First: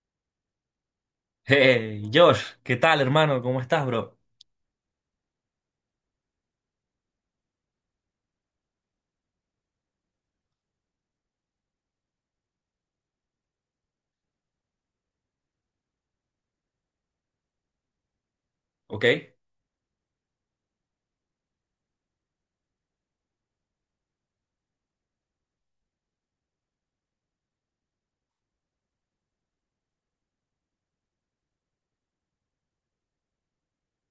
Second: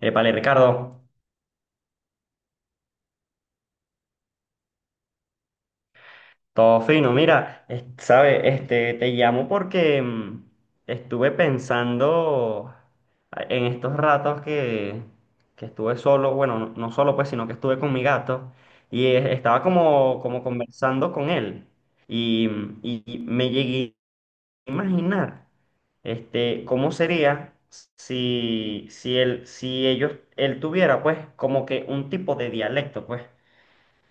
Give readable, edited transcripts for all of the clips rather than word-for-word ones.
Épale, Ricardo, Hey, Josh, ¿qué tal, hermano? ¿Cómo estás, bro? todo fino. Mira, este, te llamo porque estuve pensando en estos ratos que estuve solo, bueno, no, no solo pues, sino que estuve con mi gato ¿Ok? y estaba como conversando con él y y me llegué a imaginar, este, cómo sería si él, si ellos, él tuviera pues como que un tipo de dialecto, pues.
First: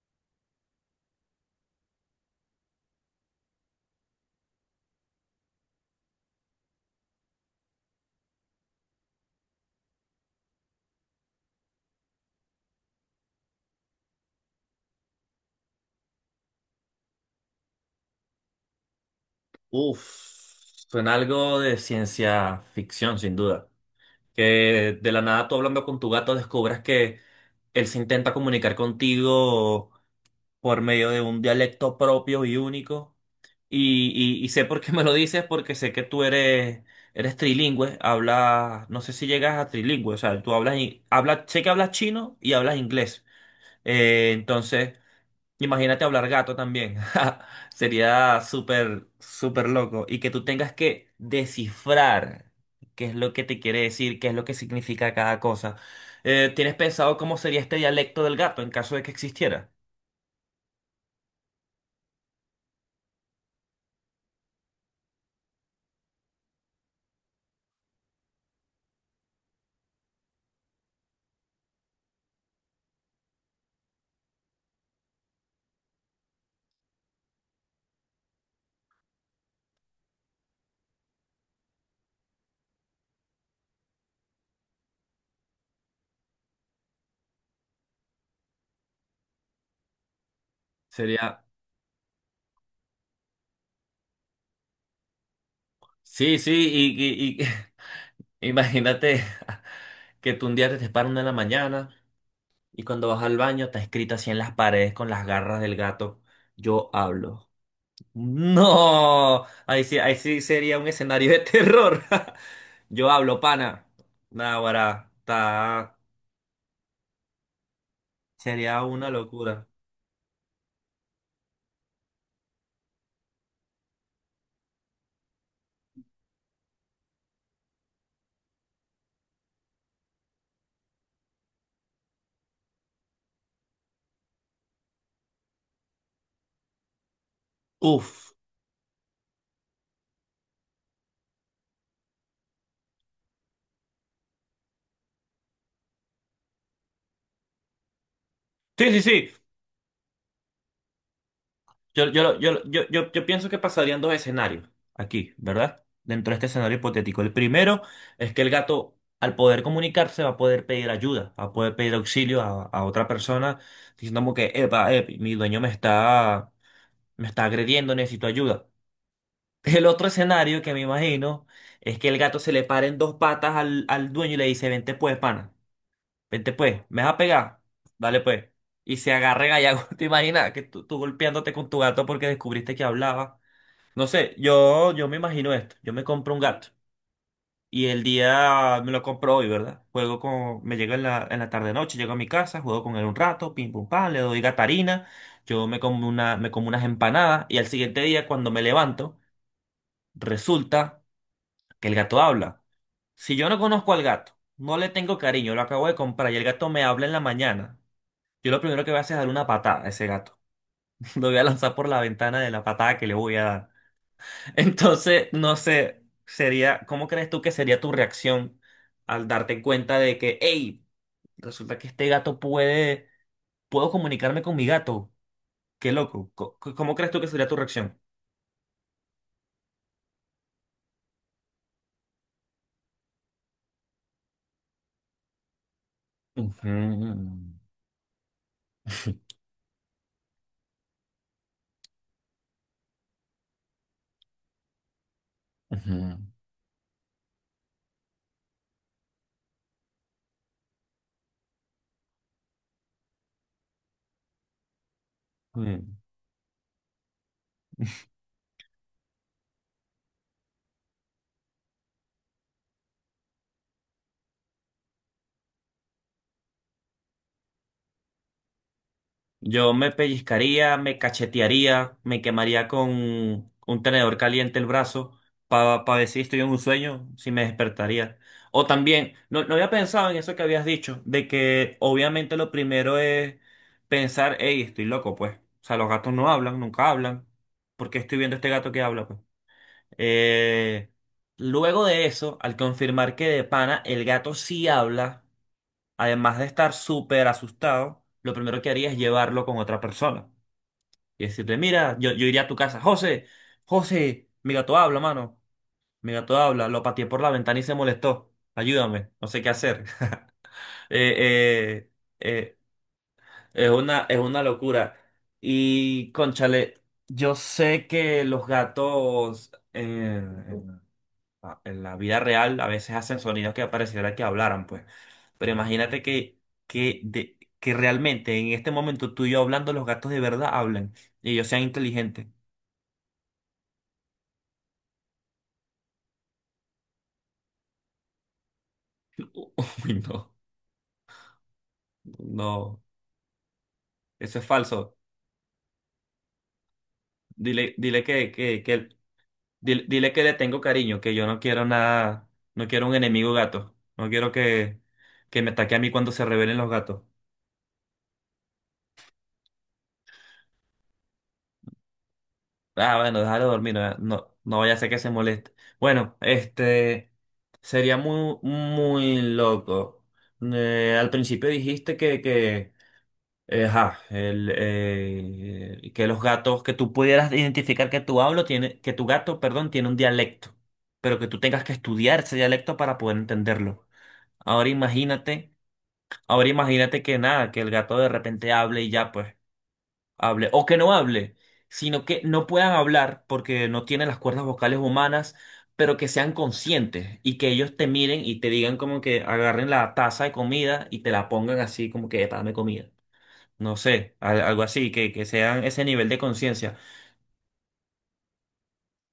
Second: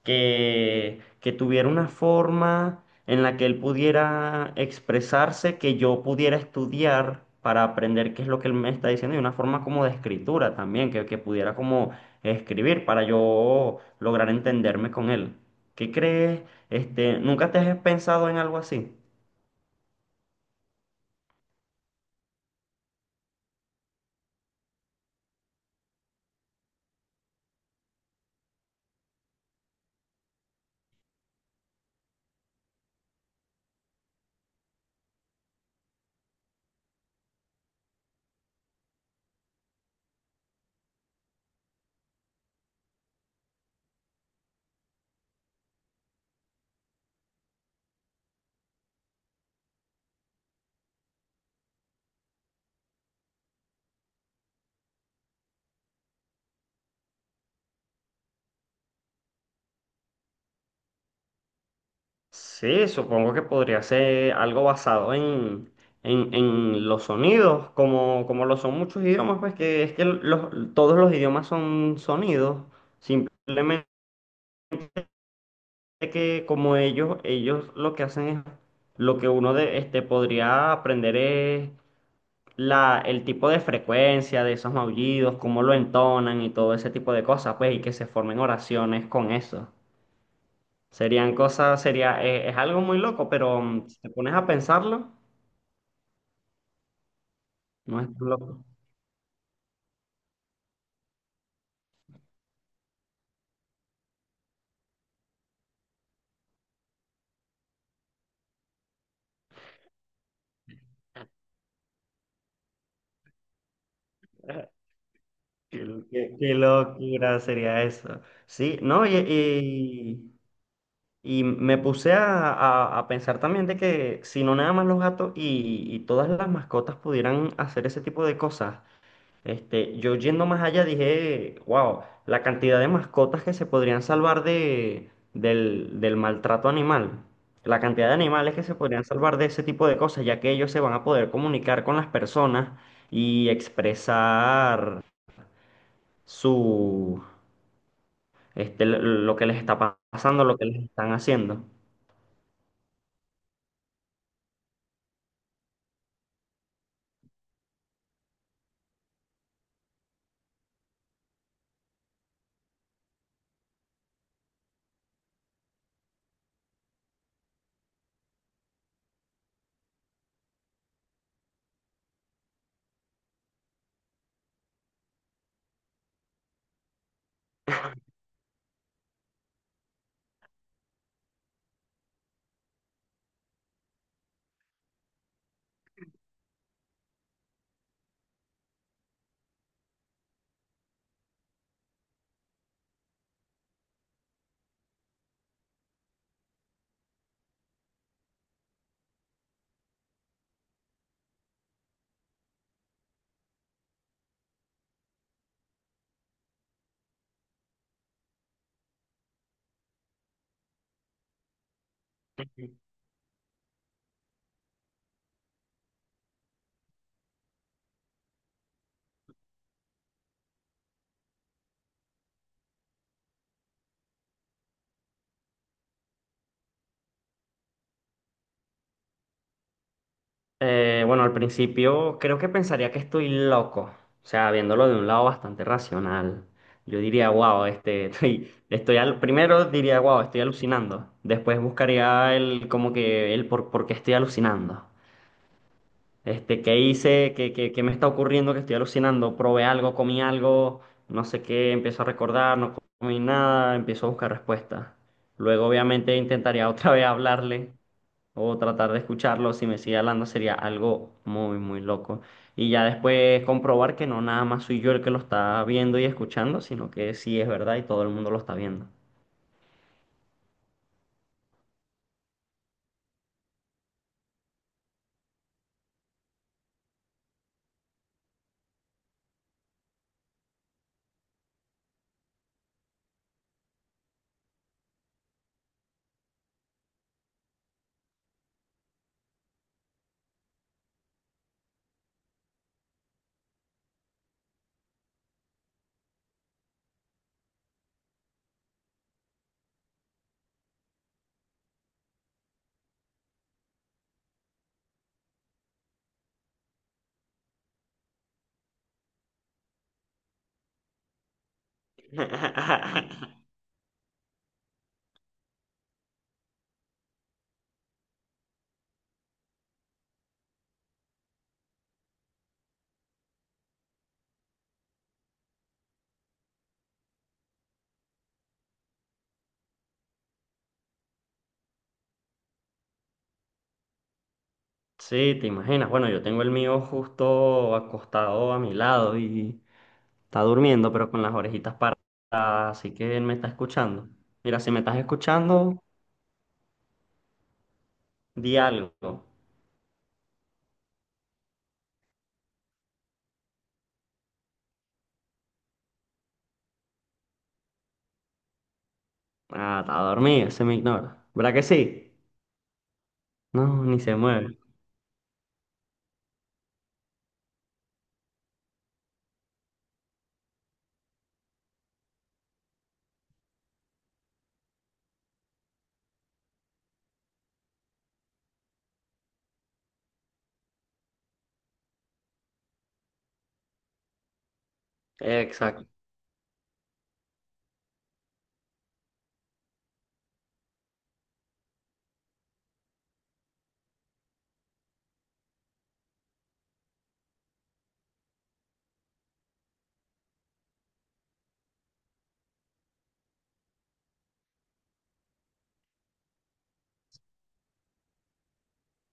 Que tuviera una forma en la que él pudiera expresarse, que yo pudiera estudiar para aprender qué es lo que él me está diciendo y una forma como de escritura también, que pudiera como escribir para yo lograr entenderme con él. ¿Qué crees? Este, ¿nunca te has pensado en algo así? Uf, Suena algo de ciencia ficción, sin duda. Que de la nada tú hablando con tu gato descubras que él se intenta comunicar contigo por medio de un dialecto propio y único. Y sé por qué me lo dices, porque sé que tú eres, eres trilingüe, hablas, no sé si llegas a trilingüe, o sea, tú hablas, hablas, sé que hablas chino y hablas inglés. Entonces... Imagínate hablar gato también. Sería súper, súper loco. Y que tú tengas que descifrar qué es lo que te quiere decir, qué es lo que significa cada cosa. ¿Tienes pensado cómo sería este dialecto del gato en caso de que existiera? Sí, supongo que podría ser algo basado en los sonidos, como, como lo son muchos idiomas, pues que es que los, todos los idiomas son sonidos, simplemente que como ellos lo que hacen es, lo que uno de, este, podría aprender es la, el tipo de frecuencia de esos maullidos, cómo lo entonan y todo ese tipo de cosas, pues, y que se formen oraciones con eso. Serían Sería, cosas, sería, es algo muy loco, pero si te pones a pensarlo. sí, sí, y- No es tan loco. Imagínate que tú un día te despiertas 1 de la mañana y cuando vas al baño está escrito así en las paredes con las garras del gato, yo hablo. No, ahí sí sería un escenario de terror. Yo hablo, pana. Naguará, Qué, ta- qué locura sería eso. Sí, Sería no, una locura. Y me puse a pensar también de que si no nada más los gatos y todas las mascotas pudieran hacer ese tipo de cosas, este, yo yendo más allá dije, wow, la cantidad de mascotas que se podrían salvar del maltrato animal, la cantidad de Uf. animales que se podrían salvar de ese tipo de cosas, ya que ellos se van a poder comunicar con las personas y expresar su, este, Sí, lo sí, sí. lo que les está pasando, lo que les están haciendo. Yo pienso que pasarían 2 escenarios aquí, ¿verdad? Dentro de este escenario hipotético. El primero es que el gato, al poder comunicarse, va a poder pedir ayuda, va a poder pedir auxilio a otra persona, diciendo como que, epa, mi dueño me está agrediendo, necesito ayuda. El otro escenario que me imagino es que el gato se le pare en 2 patas al, al dueño y le dice, vente pues, pana, vente pues, ¿me vas a pegar? Dale pues. Y se agarra gallago. ¿Te imaginas que tú golpeándote con tu gato porque descubriste que hablaba? No sé, yo me imagino esto. Yo me compro un gato y el día me lo compro hoy, ¿verdad? Juego con, me llega en en la tarde noche, llego a mi casa, juego con él un rato, pim pum pam, le doy gatarina, yo me como una, me como unas empanadas y al siguiente día cuando me levanto, resulta que el gato habla. Si yo no conozco al gato, no le tengo cariño, lo acabo de comprar y el gato me habla en la mañana, yo lo primero que voy a hacer es darle una patada a ese gato. Lo voy a lanzar por la ventana de la Ujú. patada que le voy a dar. No sé, sería, ¿cómo crees tú que sería tu reacción al darte cuenta de que, hey, resulta que este gato puede, puedo comunicarme con mi gato? Qué loco. ¿Cómo crees tú que sería tu reacción? Bueno, al principio creo que pensaría que estoy loco, o sea, viéndolo de un lado bastante racional. Ujú, Yo diría, wow, este, primero diría, wow, estoy alucinando. Después buscaría el, como que el por qué estoy alucinando. ujú, Este, ¿qué hice? ¿Qué, qué me está ocurriendo? Que estoy alucinando. Probé algo, comí algo, no sé qué, empiezo a recordar, no comí nada, empiezo a buscar respuestas. Luego, ujú. obviamente, intentaría otra vez hablarle o tratar de escucharlo. Si me sigue hablando, sería algo muy, muy loco. Y ya después comprobar que no nada más soy yo el que lo está viendo y escuchando, sino que sí es verdad y todo el mundo lo está viendo. Yo me pellizcaría, me cachetearía, me quemaría con un tenedor caliente el brazo para ver si estoy en un sueño, si me despertaría. O también, no, no había pensado en eso que habías dicho, de que obviamente lo primero es pensar, hey, estoy loco, pues. O sea, los gatos no hablan, nunca hablan. ¿Por qué estoy viendo este gato que habla, pues? Eh, Luego de eso, al confirmar que de pana el gato sí habla además de estar súper asustado, lo primero que haría es llevarlo con otra persona y decirle, mira, yo iría a tu casa, José, José, mi gato habla, mano, mi gato habla, lo pateé por la ventana y se molestó, ayúdame, no sé qué hacer. Eh, eh, eh, es una, es una locura. Y, cónchale, yo sé que los gatos... a- en la vida real a veces hacen sonidos que pareciera que hablaran, pues. Pero imagínate que realmente en este momento tú y yo hablando, los gatos de verdad hablan y ellos sean inteligentes. Sí, te imaginas. Bueno, yo tengo el mío justo acostado a mi lado y Uy, no, está durmiendo, pero con las orejitas paradas, no, así que él me está escuchando. eso es Mira, si me falso. estás escuchando, Dile, di algo. dile, dile que le tengo cariño, que yo no quiero nada, no quiero un enemigo gato. No quiero que me ataque a mí cuando se rebelen los gatos. Ah, está dormido, se me ignora. ¿Verdad que sí? Ah, bueno, déjalo dormir, No, no, ni se no, mueve. no vaya a ser que se moleste. Bueno, este sería muy, muy loco. Al principio dijiste que los gatos, que tú pudieras identificar que tu hablo tiene, que tu gato, perdón, tiene un dialecto, pero que tú tengas que estudiar ese dialecto para poder entenderlo. Ahora imagínate, Exacto. ahora imagínate que nada, que el gato de repente hable y ya, pues hable o que no hable, sino que no puedan hablar porque no tienen las cuerdas vocales humanas, pero que sean conscientes y que ellos te miren y te digan como que agarren la taza de comida y te la pongan así como que "Epa, dame comida. No sé, algo así, que sean ese nivel de conciencia,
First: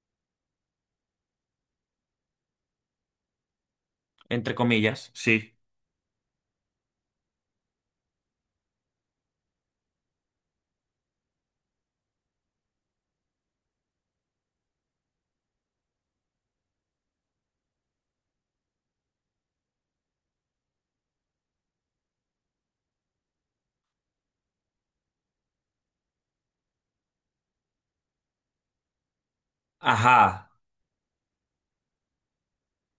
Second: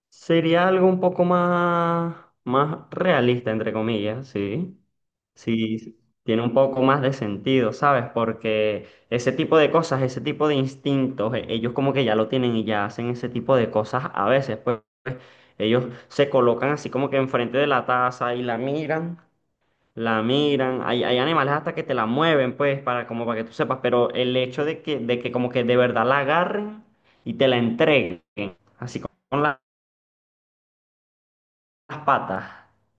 Sería algo un poco más, más realista, entre comillas, entre ¿sí? comillas. Sí. Sí, tiene un poco más de sentido, ¿sabes? Porque ese tipo de cosas, ese tipo de instintos, ellos como que ya lo tienen y ya hacen ese tipo de cosas a veces, pues. Ellos se colocan así como que enfrente de la taza y la miran. Hay animales hasta que te la mueven, pues, para, como para que tú sepas, pero el hecho de de que como que de verdad la agarren y te la entreguen, así con, Ajá. las patas,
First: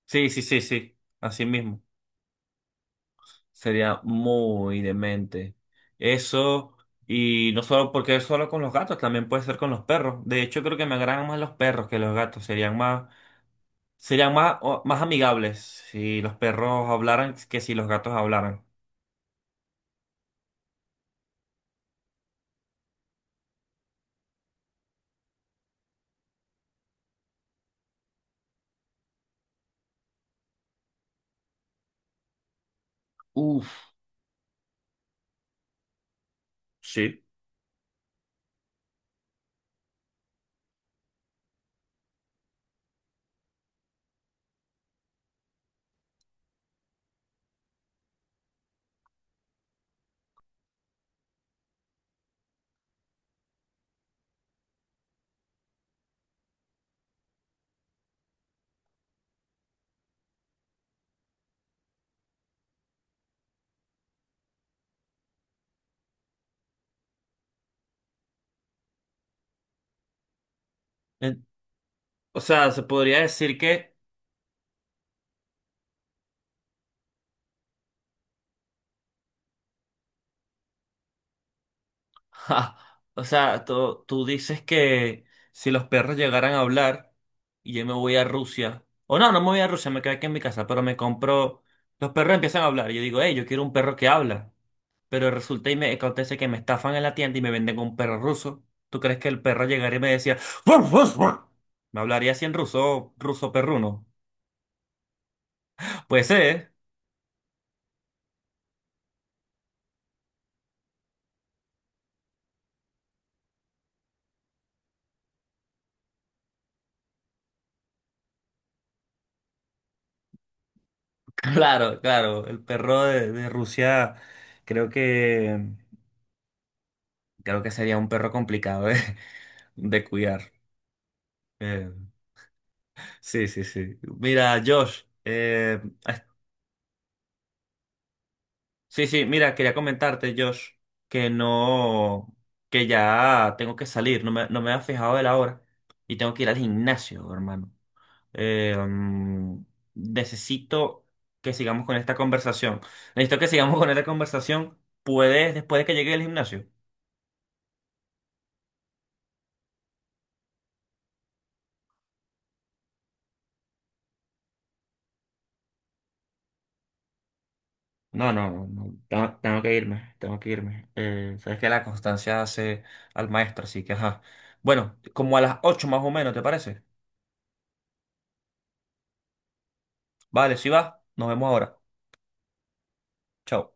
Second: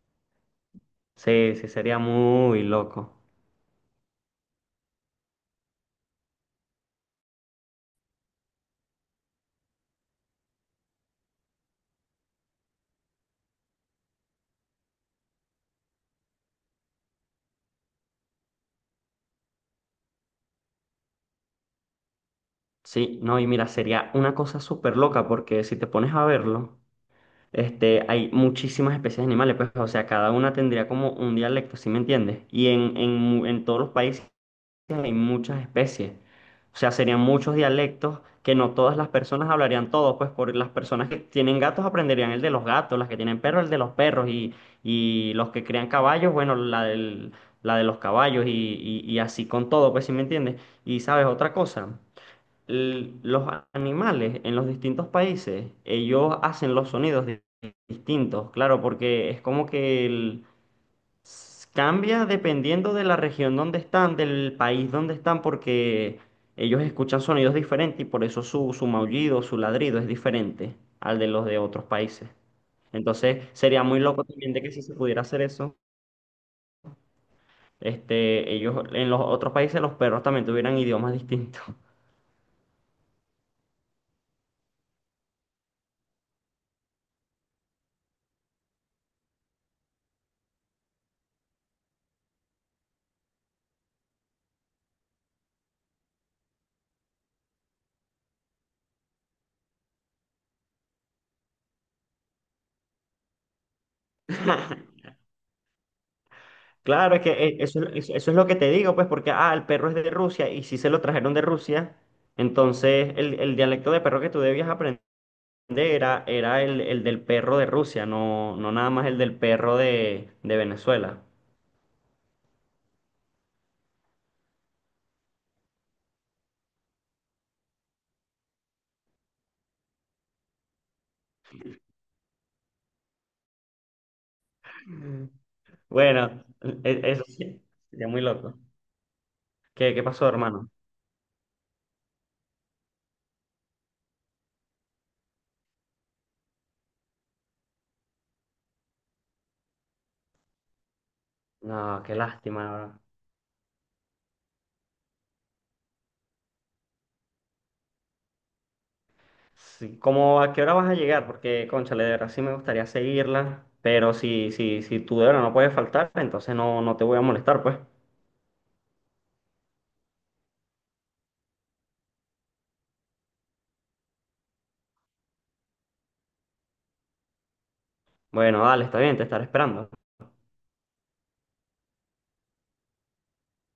Sí, sí, sí, sí. Así sí, sí, mismo. sería muy loco. Sería muy demente. Eso, y no solo porque es solo con los gatos, también puede ser con los perros. De hecho, creo que me agradan más los perros que los gatos. Serían más, más amigables si los perros hablaran que si los gatos hablaran. Sí, no, y mira, sería una cosa súper loca porque si te pones a verlo, este, hay muchísimas especies de animales, pues, o sea, cada una tendría como un dialecto, ¿sí me entiendes? Y en todos los Uf, países hay muchas especies. O sea, serían sí. muchos dialectos que no todas las personas hablarían todos, pues por las personas que tienen gatos aprenderían el de los gatos, las que tienen perros el de los perros y los que crean caballos, bueno, la de los caballos y, y así con todo, pues si me entiendes. Y sabes otra cosa, los animales en los distintos países, ellos hacen los sonidos distintos, claro, porque es como que cambia dependiendo de la región donde están, del país donde están, porque ellos escuchan sonidos diferentes y por eso su, su maullido, su ladrido es diferente al de En- los de otros países. O sea, se podría Entonces decir sería que muy loco también de que si se pudiera hacer eso, este, ellos en los otros países los perros también tuvieran idiomas distintos. ja, o sea, tú dices que si los perros llegaran a hablar y yo me voy a Rusia, o no, no me voy a Rusia, me quedo aquí en mi casa, pero me compro, los perros empiezan a hablar y yo digo, hey, yo quiero un perro que habla, pero resulta y me acontece que me estafan en la tienda y me venden un perro ruso. ¿Tú crees que el perro llegaría y me decía, "Ruff, ruff, ruff"? ¿Me hablaría así en ruso, ruso perruno? Pues ser, ¿eh? Claro, es que eso, eso es lo que te digo, pues, porque, ah, el perro es de Rusia y si se lo trajeron de Rusia, entonces el dialecto de perro que tú debías aprender era el del perro de Rusia, no, no nada más el del perro de Venezuela. Claro, claro, el perro de Rusia creo que, creo que sería un perro complicado, ¿eh? De cuidar. Eh, sí, sí, sí. Mira, Josh, Mm. Bueno, eso sí, sería muy loco. sí, sí, mira, quería ¿Qué, pasó, comentarte, Josh, hermano? que no, que ya tengo que salir, no me, no me había fijado de la hora y tengo que ir al gimnasio, hermano. Eh, mm, Necesito que sigamos con No, esta qué conversación. lástima. Necesito que sigamos con esta conversación. ¿Puedes, después de que llegue al gimnasio? Sí, ¿cómo a qué hora vas a llegar? Porque, cónchale, de verdad sí me gustaría seguirla, pero si tú de verdad no puedes faltar, entonces no, no te voy a molestar, pues. No, no, no, no, tengo, tengo que irme, tengo que irme. Sabes que la constancia hace al maestro, así que ajá. Bueno, como a las 8 más o menos, ¿te parece? Bueno, dale, está bien, te estaré esperando. Vale, si va, nos vemos ahora. Chao.